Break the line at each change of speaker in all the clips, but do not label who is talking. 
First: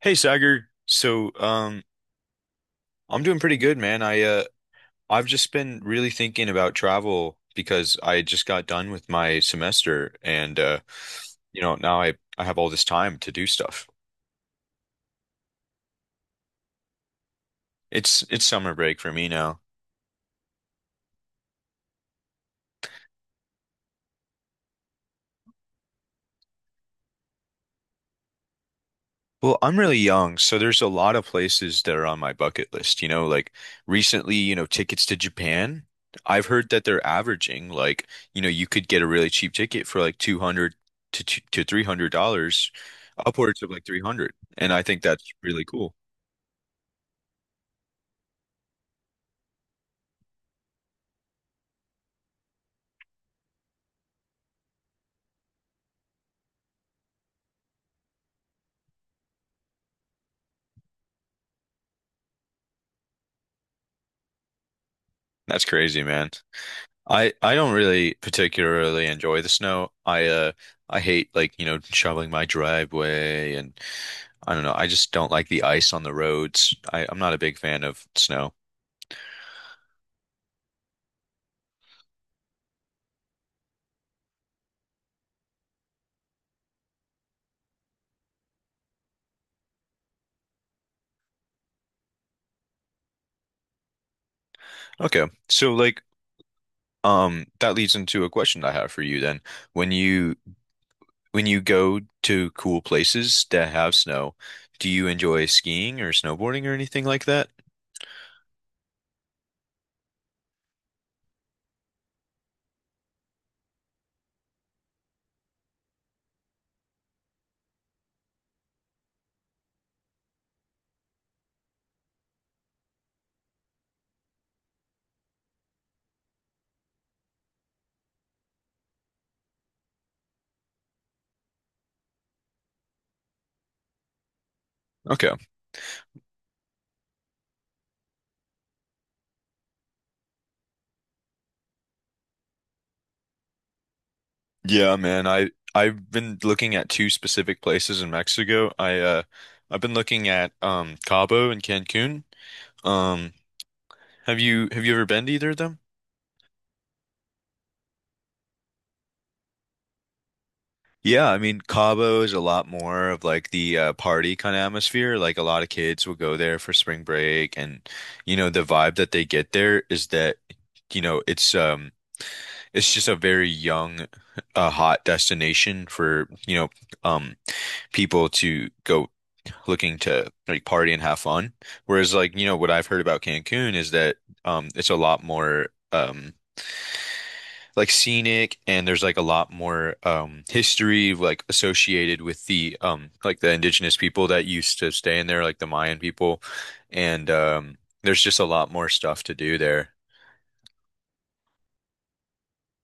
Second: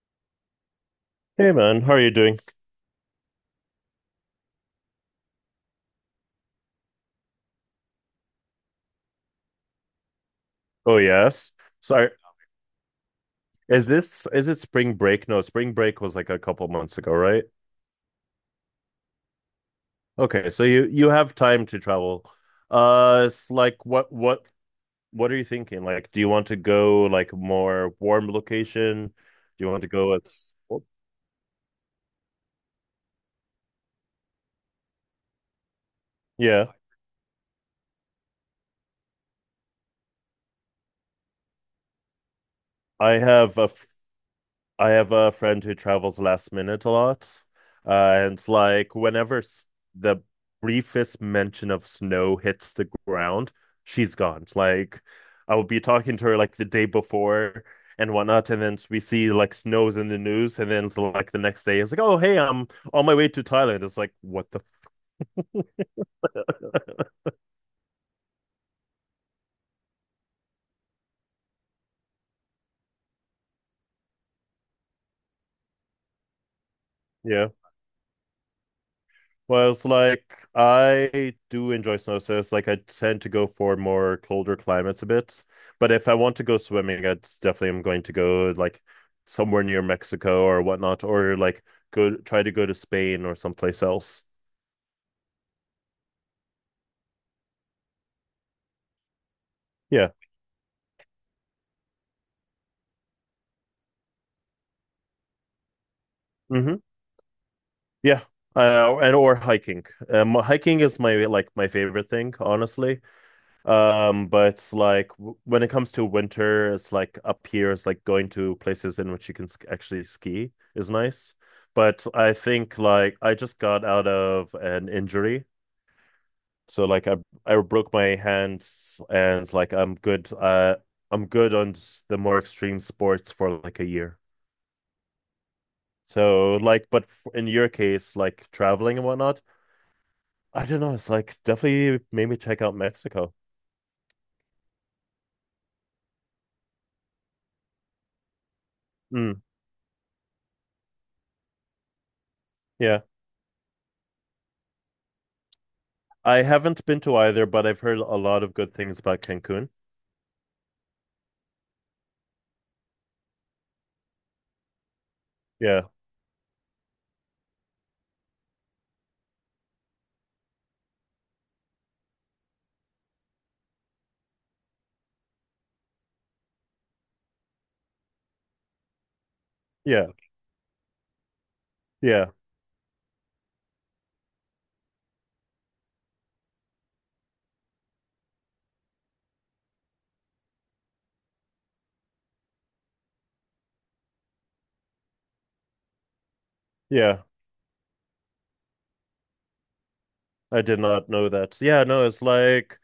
Hey Sagar.
Hey man, how are you doing?
I'm doing pretty good, man. I've just been really thinking about travel because I just got done with my semester and
Oh yes.
now
Sorry.
I have all this time to do
Is
stuff.
this is it spring break? No, spring break was like a couple months ago, right?
It's summer break for me now.
Okay, so you have time to travel. It's like what are you thinking? Like, do you want to go like more warm location? Do
Well,
you
I'm
want to
really young, so there's a lot of places that are on my bucket list. You know, like recently, tickets to Japan. I've
Yeah,
heard that they're averaging, like, you could get a really cheap ticket for like 200 to $300,
I have
upwards
a
of like 300. And I
I
think
have
that's
a friend
really
who
cool.
travels last minute a lot. Uh, and it's like the briefest mention of snow hits the ground, she's gone. It's like I will be talking to her like the day before and whatnot, and then we see like snows in the news, and then it's like the next day it's like, oh hey, I'm on my way to Thailand. It's like what the
That's crazy, man. I don't really particularly enjoy the snow. I hate, like, shoveling my driveway, and I don't know, I just don't like the ice on the roads. I'm not a
yeah.
big fan of snow.
Well, it's like I do enjoy snow, so it's like I tend to go for more colder climates a bit. But if I want to go swimming, I definitely am going to go like somewhere near Mexico or whatnot, or like go try to go to Spain or someplace else.
Okay. So, that leads into a question I have for you then. When
Yeah.
you when you go to cool places that have snow, do you enjoy skiing or snowboarding or
Hmm,
anything like that?
yeah. And or hiking. Hiking is my favorite thing, honestly. But like when it comes to winter, it's like up here, it's like going to places in which you can sk actually ski is nice. But I think like I just got out of an injury, so like I broke my hands and like I'm good. I'm good on the more extreme sports for like a year.
Okay.
So like, but f in your case, like traveling and whatnot, I don't know. It's like definitely made me check out Mexico.
Yeah, man. I've been looking at two specific places in Mexico.
Mm,
I've been looking at Cabo and Cancun.
yeah.
Um have you ever been to either of them?
I haven't been to either, but I've heard a lot of good things about Cancun.
Yeah, I mean Cabo is a lot more of like the party kind of atmosphere. Like a lot of
Yeah,
kids will go there for spring break, and you know the vibe that they get there is that you know it's um it's just a very young, hot destination for, um, people to go looking
yeah,
to like party and have fun. Whereas,
yeah,
like, what I've heard about Cancun is that it's a lot more, um like, scenic, and there's like a lot more history, like, associated with the indigenous people that used to stay in there, like the Mayan people,
yeah.
and there's just a lot more stuff to do there.
I did not know that. So, yeah, no, it's like,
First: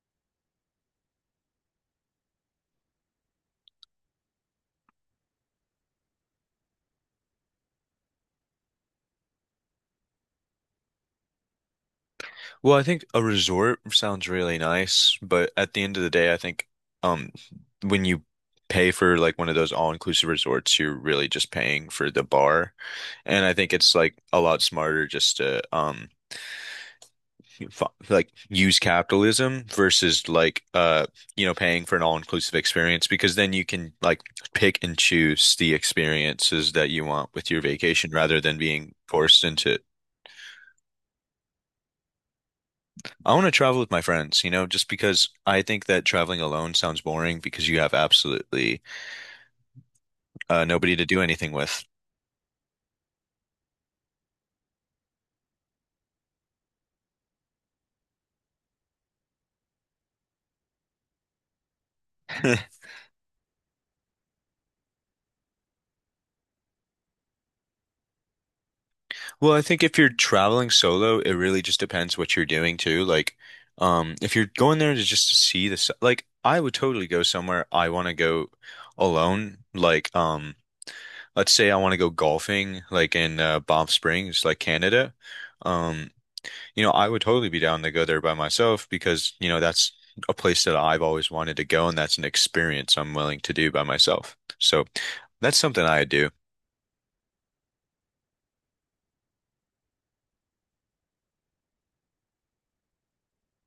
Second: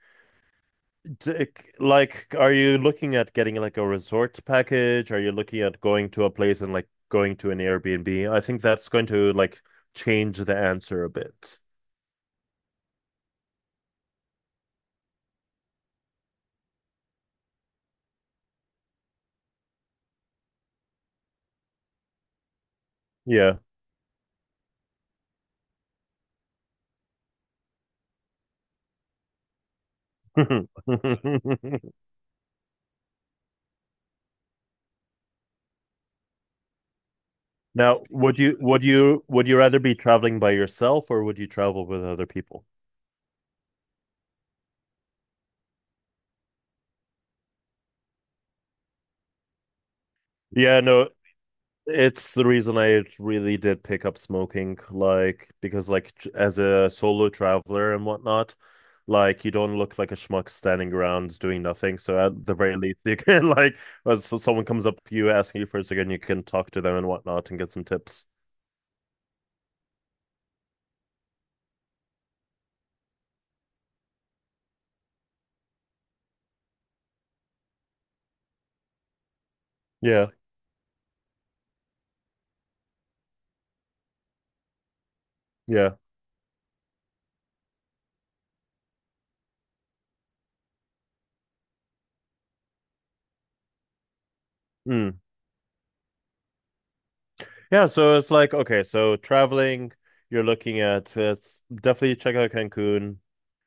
d- like, are you looking at getting like a resort package? Are you looking at going to a place and like going to an Airbnb? I think that's going to like change the answer a bit.
Well, I think a resort sounds really nice, but at the end of the day, I think, um when you pay for like one of those all-inclusive resorts, you're really just paying for the bar. And I
Yeah.
think it's like a lot smarter just to f like use capitalism versus, like, paying for an all-inclusive experience, because then you can like pick and choose the experiences that you want with your
Now,
vacation
would
rather
you
than being forced into
rather be traveling by yourself or would you travel with other people?
I want to travel with my friends, you know, just because I think that traveling alone sounds boring, because you have absolutely
Yeah,
nobody to
no,
do anything with.
it's the reason I really did pick up smoking, like because like as a solo traveler and whatnot, like you don't look like a schmuck standing around doing nothing. So at the very least, you can like when someone comes up to you asking you for a second, you can talk to them and whatnot and get some tips.
Well, I think if you're traveling solo, it really just depends what you're doing too. Like, if you're going there to just to see the, like, I would totally go somewhere I want to go alone. Like,
Yeah,
let's say I want to go golfing, like in Banff Springs, like Canada.
yeah,
Um, I would totally be down to go there by myself because, you know, that's a place that I've always wanted to go, and that's an experience I'm willing to do by myself. So
mm,
that's something I do.
yeah. So it's like okay, so traveling, you're looking at it's definitely check out Cancun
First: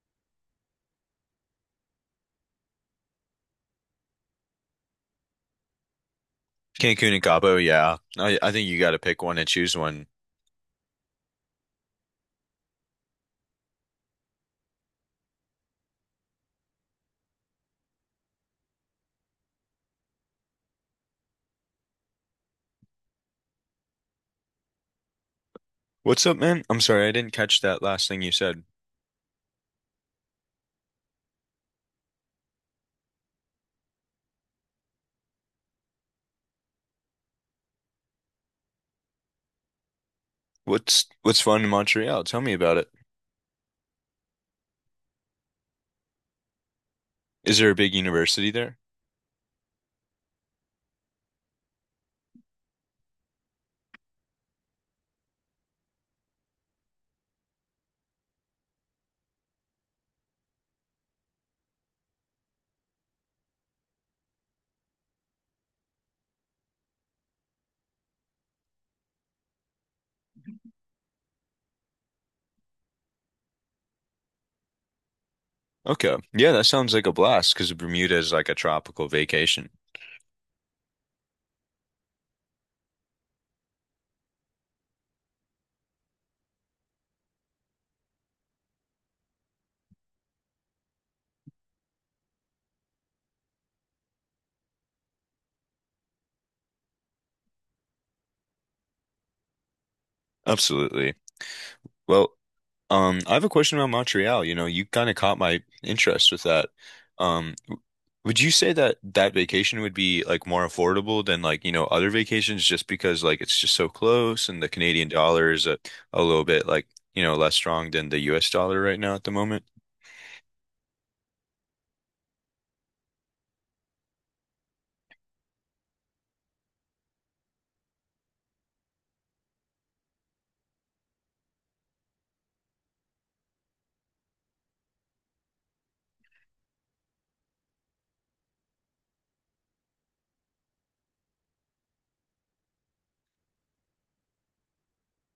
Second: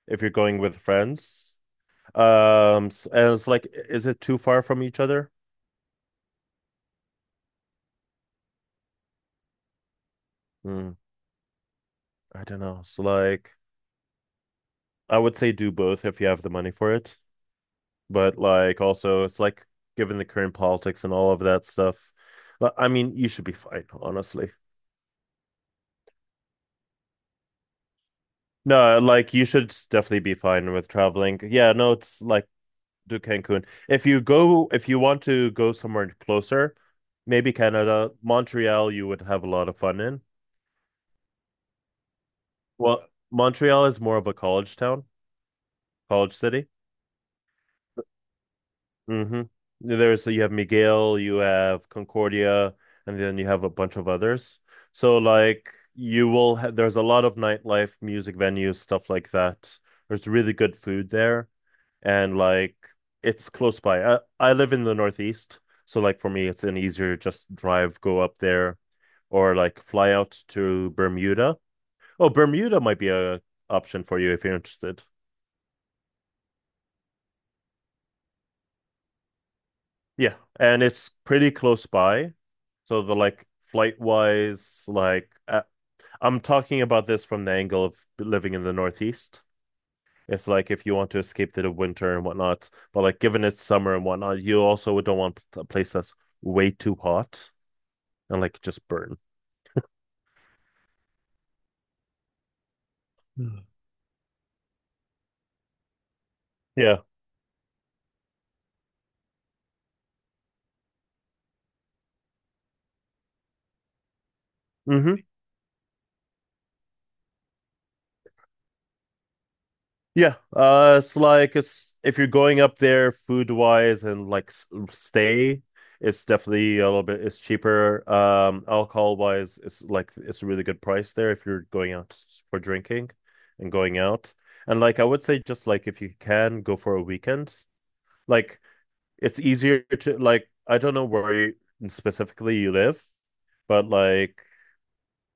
if you're going with friends. And it's like, is it too far from each other?
Cancun and Cabo, yeah. I think you got to pick one and choose one.
Hmm. I don't know. It's like I would say do both if you have the money for it, but like also it's like given the current politics and all of that stuff. I mean, you should be fine, honestly.
What's up, man? I'm sorry, I didn't catch that last thing you said.
No, like you should definitely be fine with traveling. Yeah, no, it's like do Cancun. If you go, if you want to go somewhere closer, maybe Canada, Montreal, you would have a lot of fun in.
What's fun in Montreal? Tell me about it.
Well, Montreal is more of a college town, college city.
Is there a big university there?
Hmm. There's you have Miguel, you have Concordia, and then you have a bunch of others. So like you will ha there's a lot of nightlife, music venues, stuff like that. There's really good food there, and like it's close by. I live in the Northeast, so like for me, it's an easier just drive, go up there, or like fly out to Bermuda. Oh, Bermuda might be a option for you if you're interested.
Okay. Yeah, that sounds like a blast because Bermuda is like a tropical vacation.
Yeah, and it's pretty close by. So the like flight wise, like I'm talking about this from the angle of living in the Northeast. It's like if you want to escape the winter and whatnot, but like given it's summer and whatnot, you also don't want a place that's way too hot and like just burn.
Absolutely. Well, I have a
Hmm.
question about Montreal. You know, you kind of caught my interest with that.
Yeah.
Um, w- would you say that that vacation would be like more affordable than, like, other vacations, just because like it's just so close and the Canadian
Hmm,
dollar is a little bit, like, less strong than the US dollar right now at the moment?
yeah, it's like it's if you're going up there food wise and like stay, it's definitely a little bit it's cheaper. Alcohol wise, it's like it's a really good price there if you're going out for drinking and going out. And like I would say, just like if you can go for a weekend, like it's easier to like I don't know where you, specifically you live, but like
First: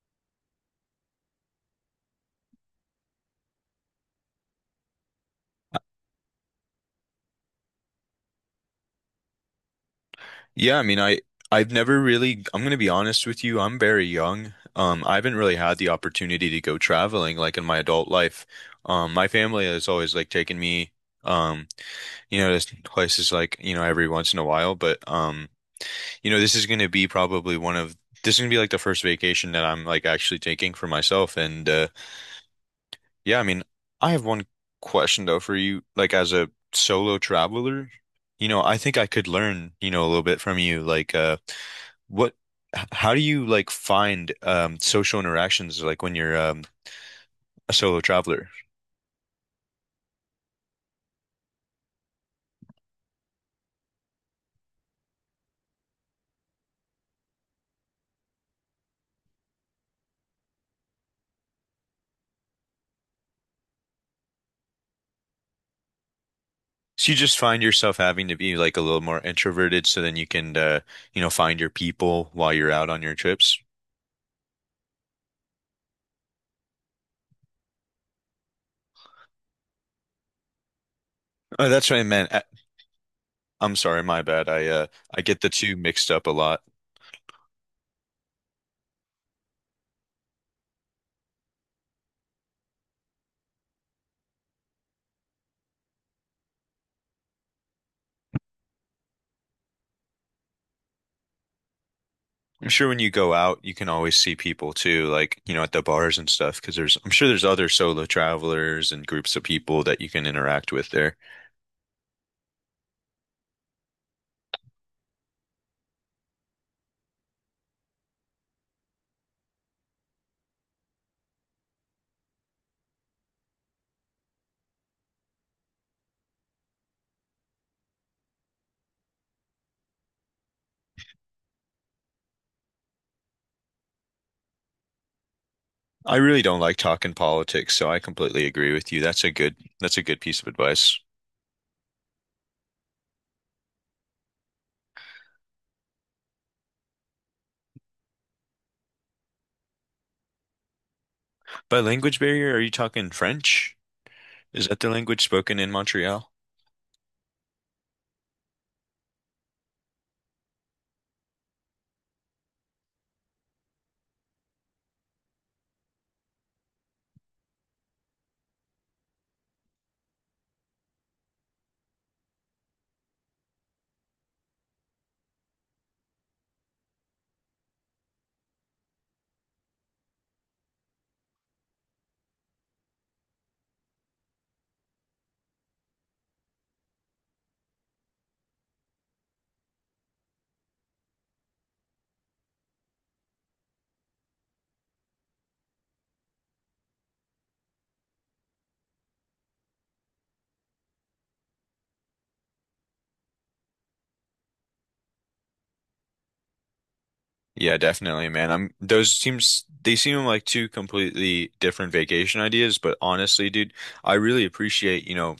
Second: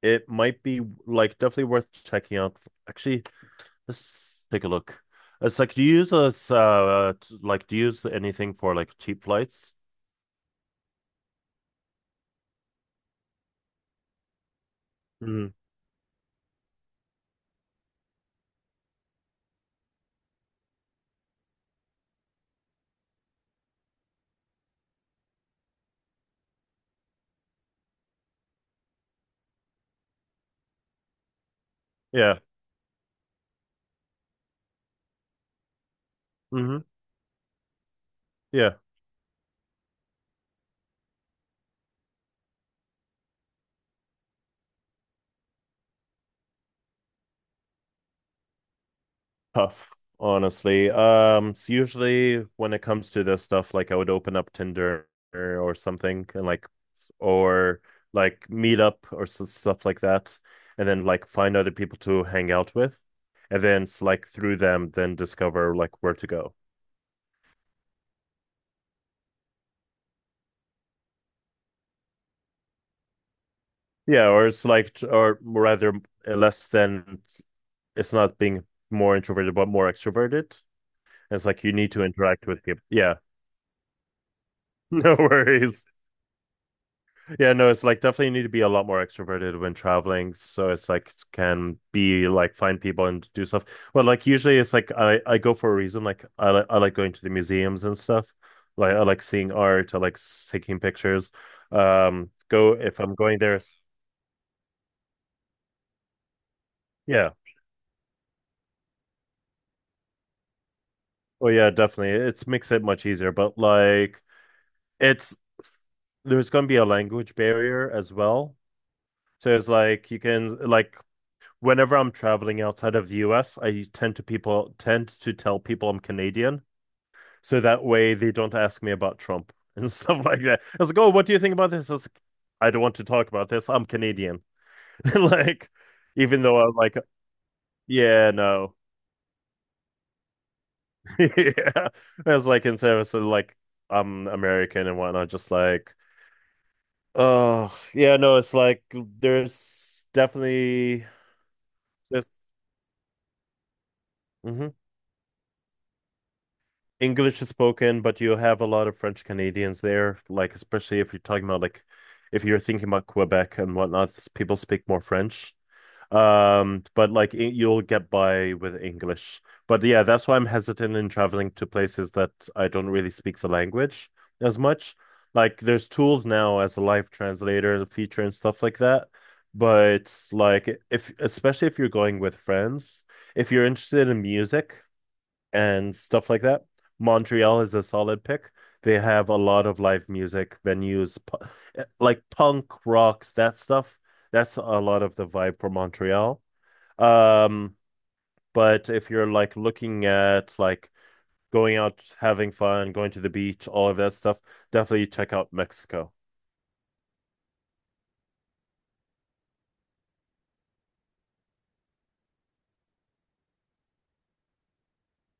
it might be like definitely worth checking out. Actually. Let's take a look. It's like, do you use this, like, do you use anything for like cheap flights?
Yeah, I mean, I've never really, I'm gonna be honest with you, I'm very young. I haven't
Mm.
really had the opportunity to go traveling like in my adult life. My family has always like taken me. Um, this place is like, you know, every once in a while, but you know, this is going to be probably one of this is going to be like the first vacation that I'm like actually taking for myself, and
Yeah.
yeah, I mean, I have one question though for you like as a
Hmm,
solo traveler,
yeah.
I think I could learn, you know, a little bit from you, like, what how do you like find social interactions, like when you're a solo traveler?
Tough, honestly. So usually when it comes to this stuff, like I would open up Tinder or something and like, or like meet up or s stuff like that, and then like find other people to hang out with, and then it's like through them, then discover like where to go.
So you just find yourself having to be like a little more introverted, so then you can, find your people while you're out on your trips.
Yeah, or it's like, or rather, less than it's not being more introverted but more extroverted. It's like
Oh,
you
that's
need
what
to
I meant.
interact with people. Yeah,
I'm sorry, my bad.
no
I get the two
worries.
mixed up a lot.
Yeah, no, it's like definitely need to be a lot more extroverted when traveling. So it's like can be like find people and do stuff. But like usually it's like I go for a reason. Like I I like going to the museums and stuff. Like I like seeing art. I like taking pictures.
I'm
Go
sure when
if
you
I'm
go
going there.
out, you
It's-
can always see people too, like, you know, at the bars and stuff, because there's I'm sure
Yeah.
there's other solo travelers and groups of people that you can interact with there.
Oh yeah, definitely. It's makes it much easier. But like it's there's going to be a language barrier as well. So it's like you can like whenever I'm traveling outside of the US, I tend to people tend to tell people I'm Canadian, so that way they don't ask me about Trump and stuff like that. I was like, oh, what do you think about this? I was like, I don't want to talk about this. I'm Canadian. Like,
I really
even though
don't
I'm
like
like,
talking politics, so I
yeah,
completely agree
no,
with you. That's a good piece of advice.
yeah. I was like in service of like I'm American and whatnot, just like, oh yeah, no, it's like there's definitely
By language
this.
barrier, are you talking French? Is that the language spoken in Montreal?
English is spoken, but you have a lot of French Canadians there, like especially if you're talking about like if you're thinking about Quebec and whatnot, people speak more French. But like you'll get by with English. But yeah, that's why I'm hesitant in traveling to places that I don't really speak the language as much. Like there's tools now as a live translator, feature and stuff like that. But like if especially if you're going with friends, if you're interested in music and stuff like that. Montreal is a solid pick. They have a lot of live music venues, like punk rocks, that stuff. That's a lot of the vibe for Montreal. Um, but if you're like looking at like going out, having fun, going to the beach, all of that stuff, definitely check out Mexico.
Yeah, definitely, man. I'm those seems They seem like two completely different vacation ideas, but honestly, dude, I really appreciate,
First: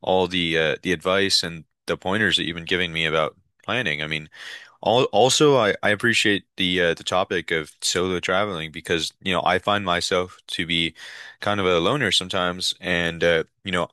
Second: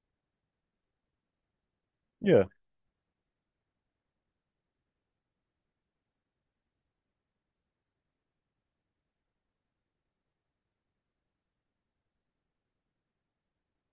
all the advice and the pointers that
Yeah,
you've been giving me about planning. I mean, also, I appreciate the topic of solo traveling because, you know, I find myself to be kind of a loner sometimes, and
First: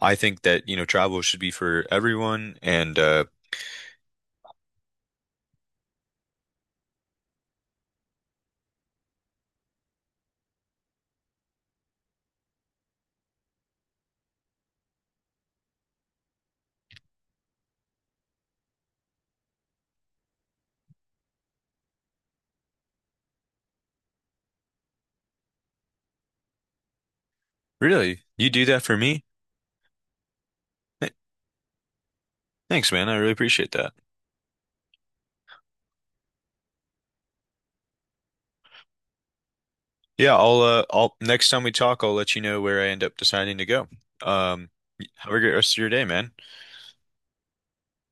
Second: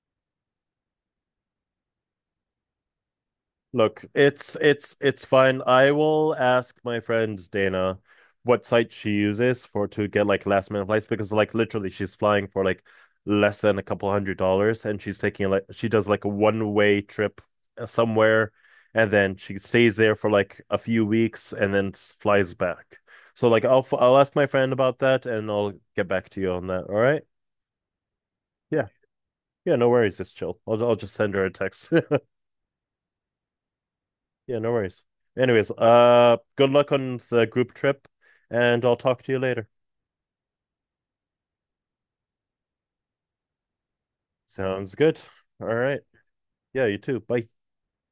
I think that, you know, travel should be for everyone. And
look, it's fine. I will ask my friend Dana what site she uses for to get like last minute flights because like literally she's flying for like less than a couple $100s and she's taking like she does like a one way trip somewhere and then she stays there for like a few weeks and then flies back. So like I'll I'll ask my friend about that and I'll get back to you on that. All right?
Really, you do that
Yeah.
for me?
Yeah, no worries. Just chill. I'll
Th-
just send her a text.
Thanks, man. I really appreciate that.
Yeah, no worries. Anyways, good luck on the group trip, and I'll talk to you later.
Yeah, I'll next time we talk, I'll let you know where I end up deciding to go. Um,
Sounds good.
have a great
All
rest of your
right.
day, man.
Yeah, you too. Bye.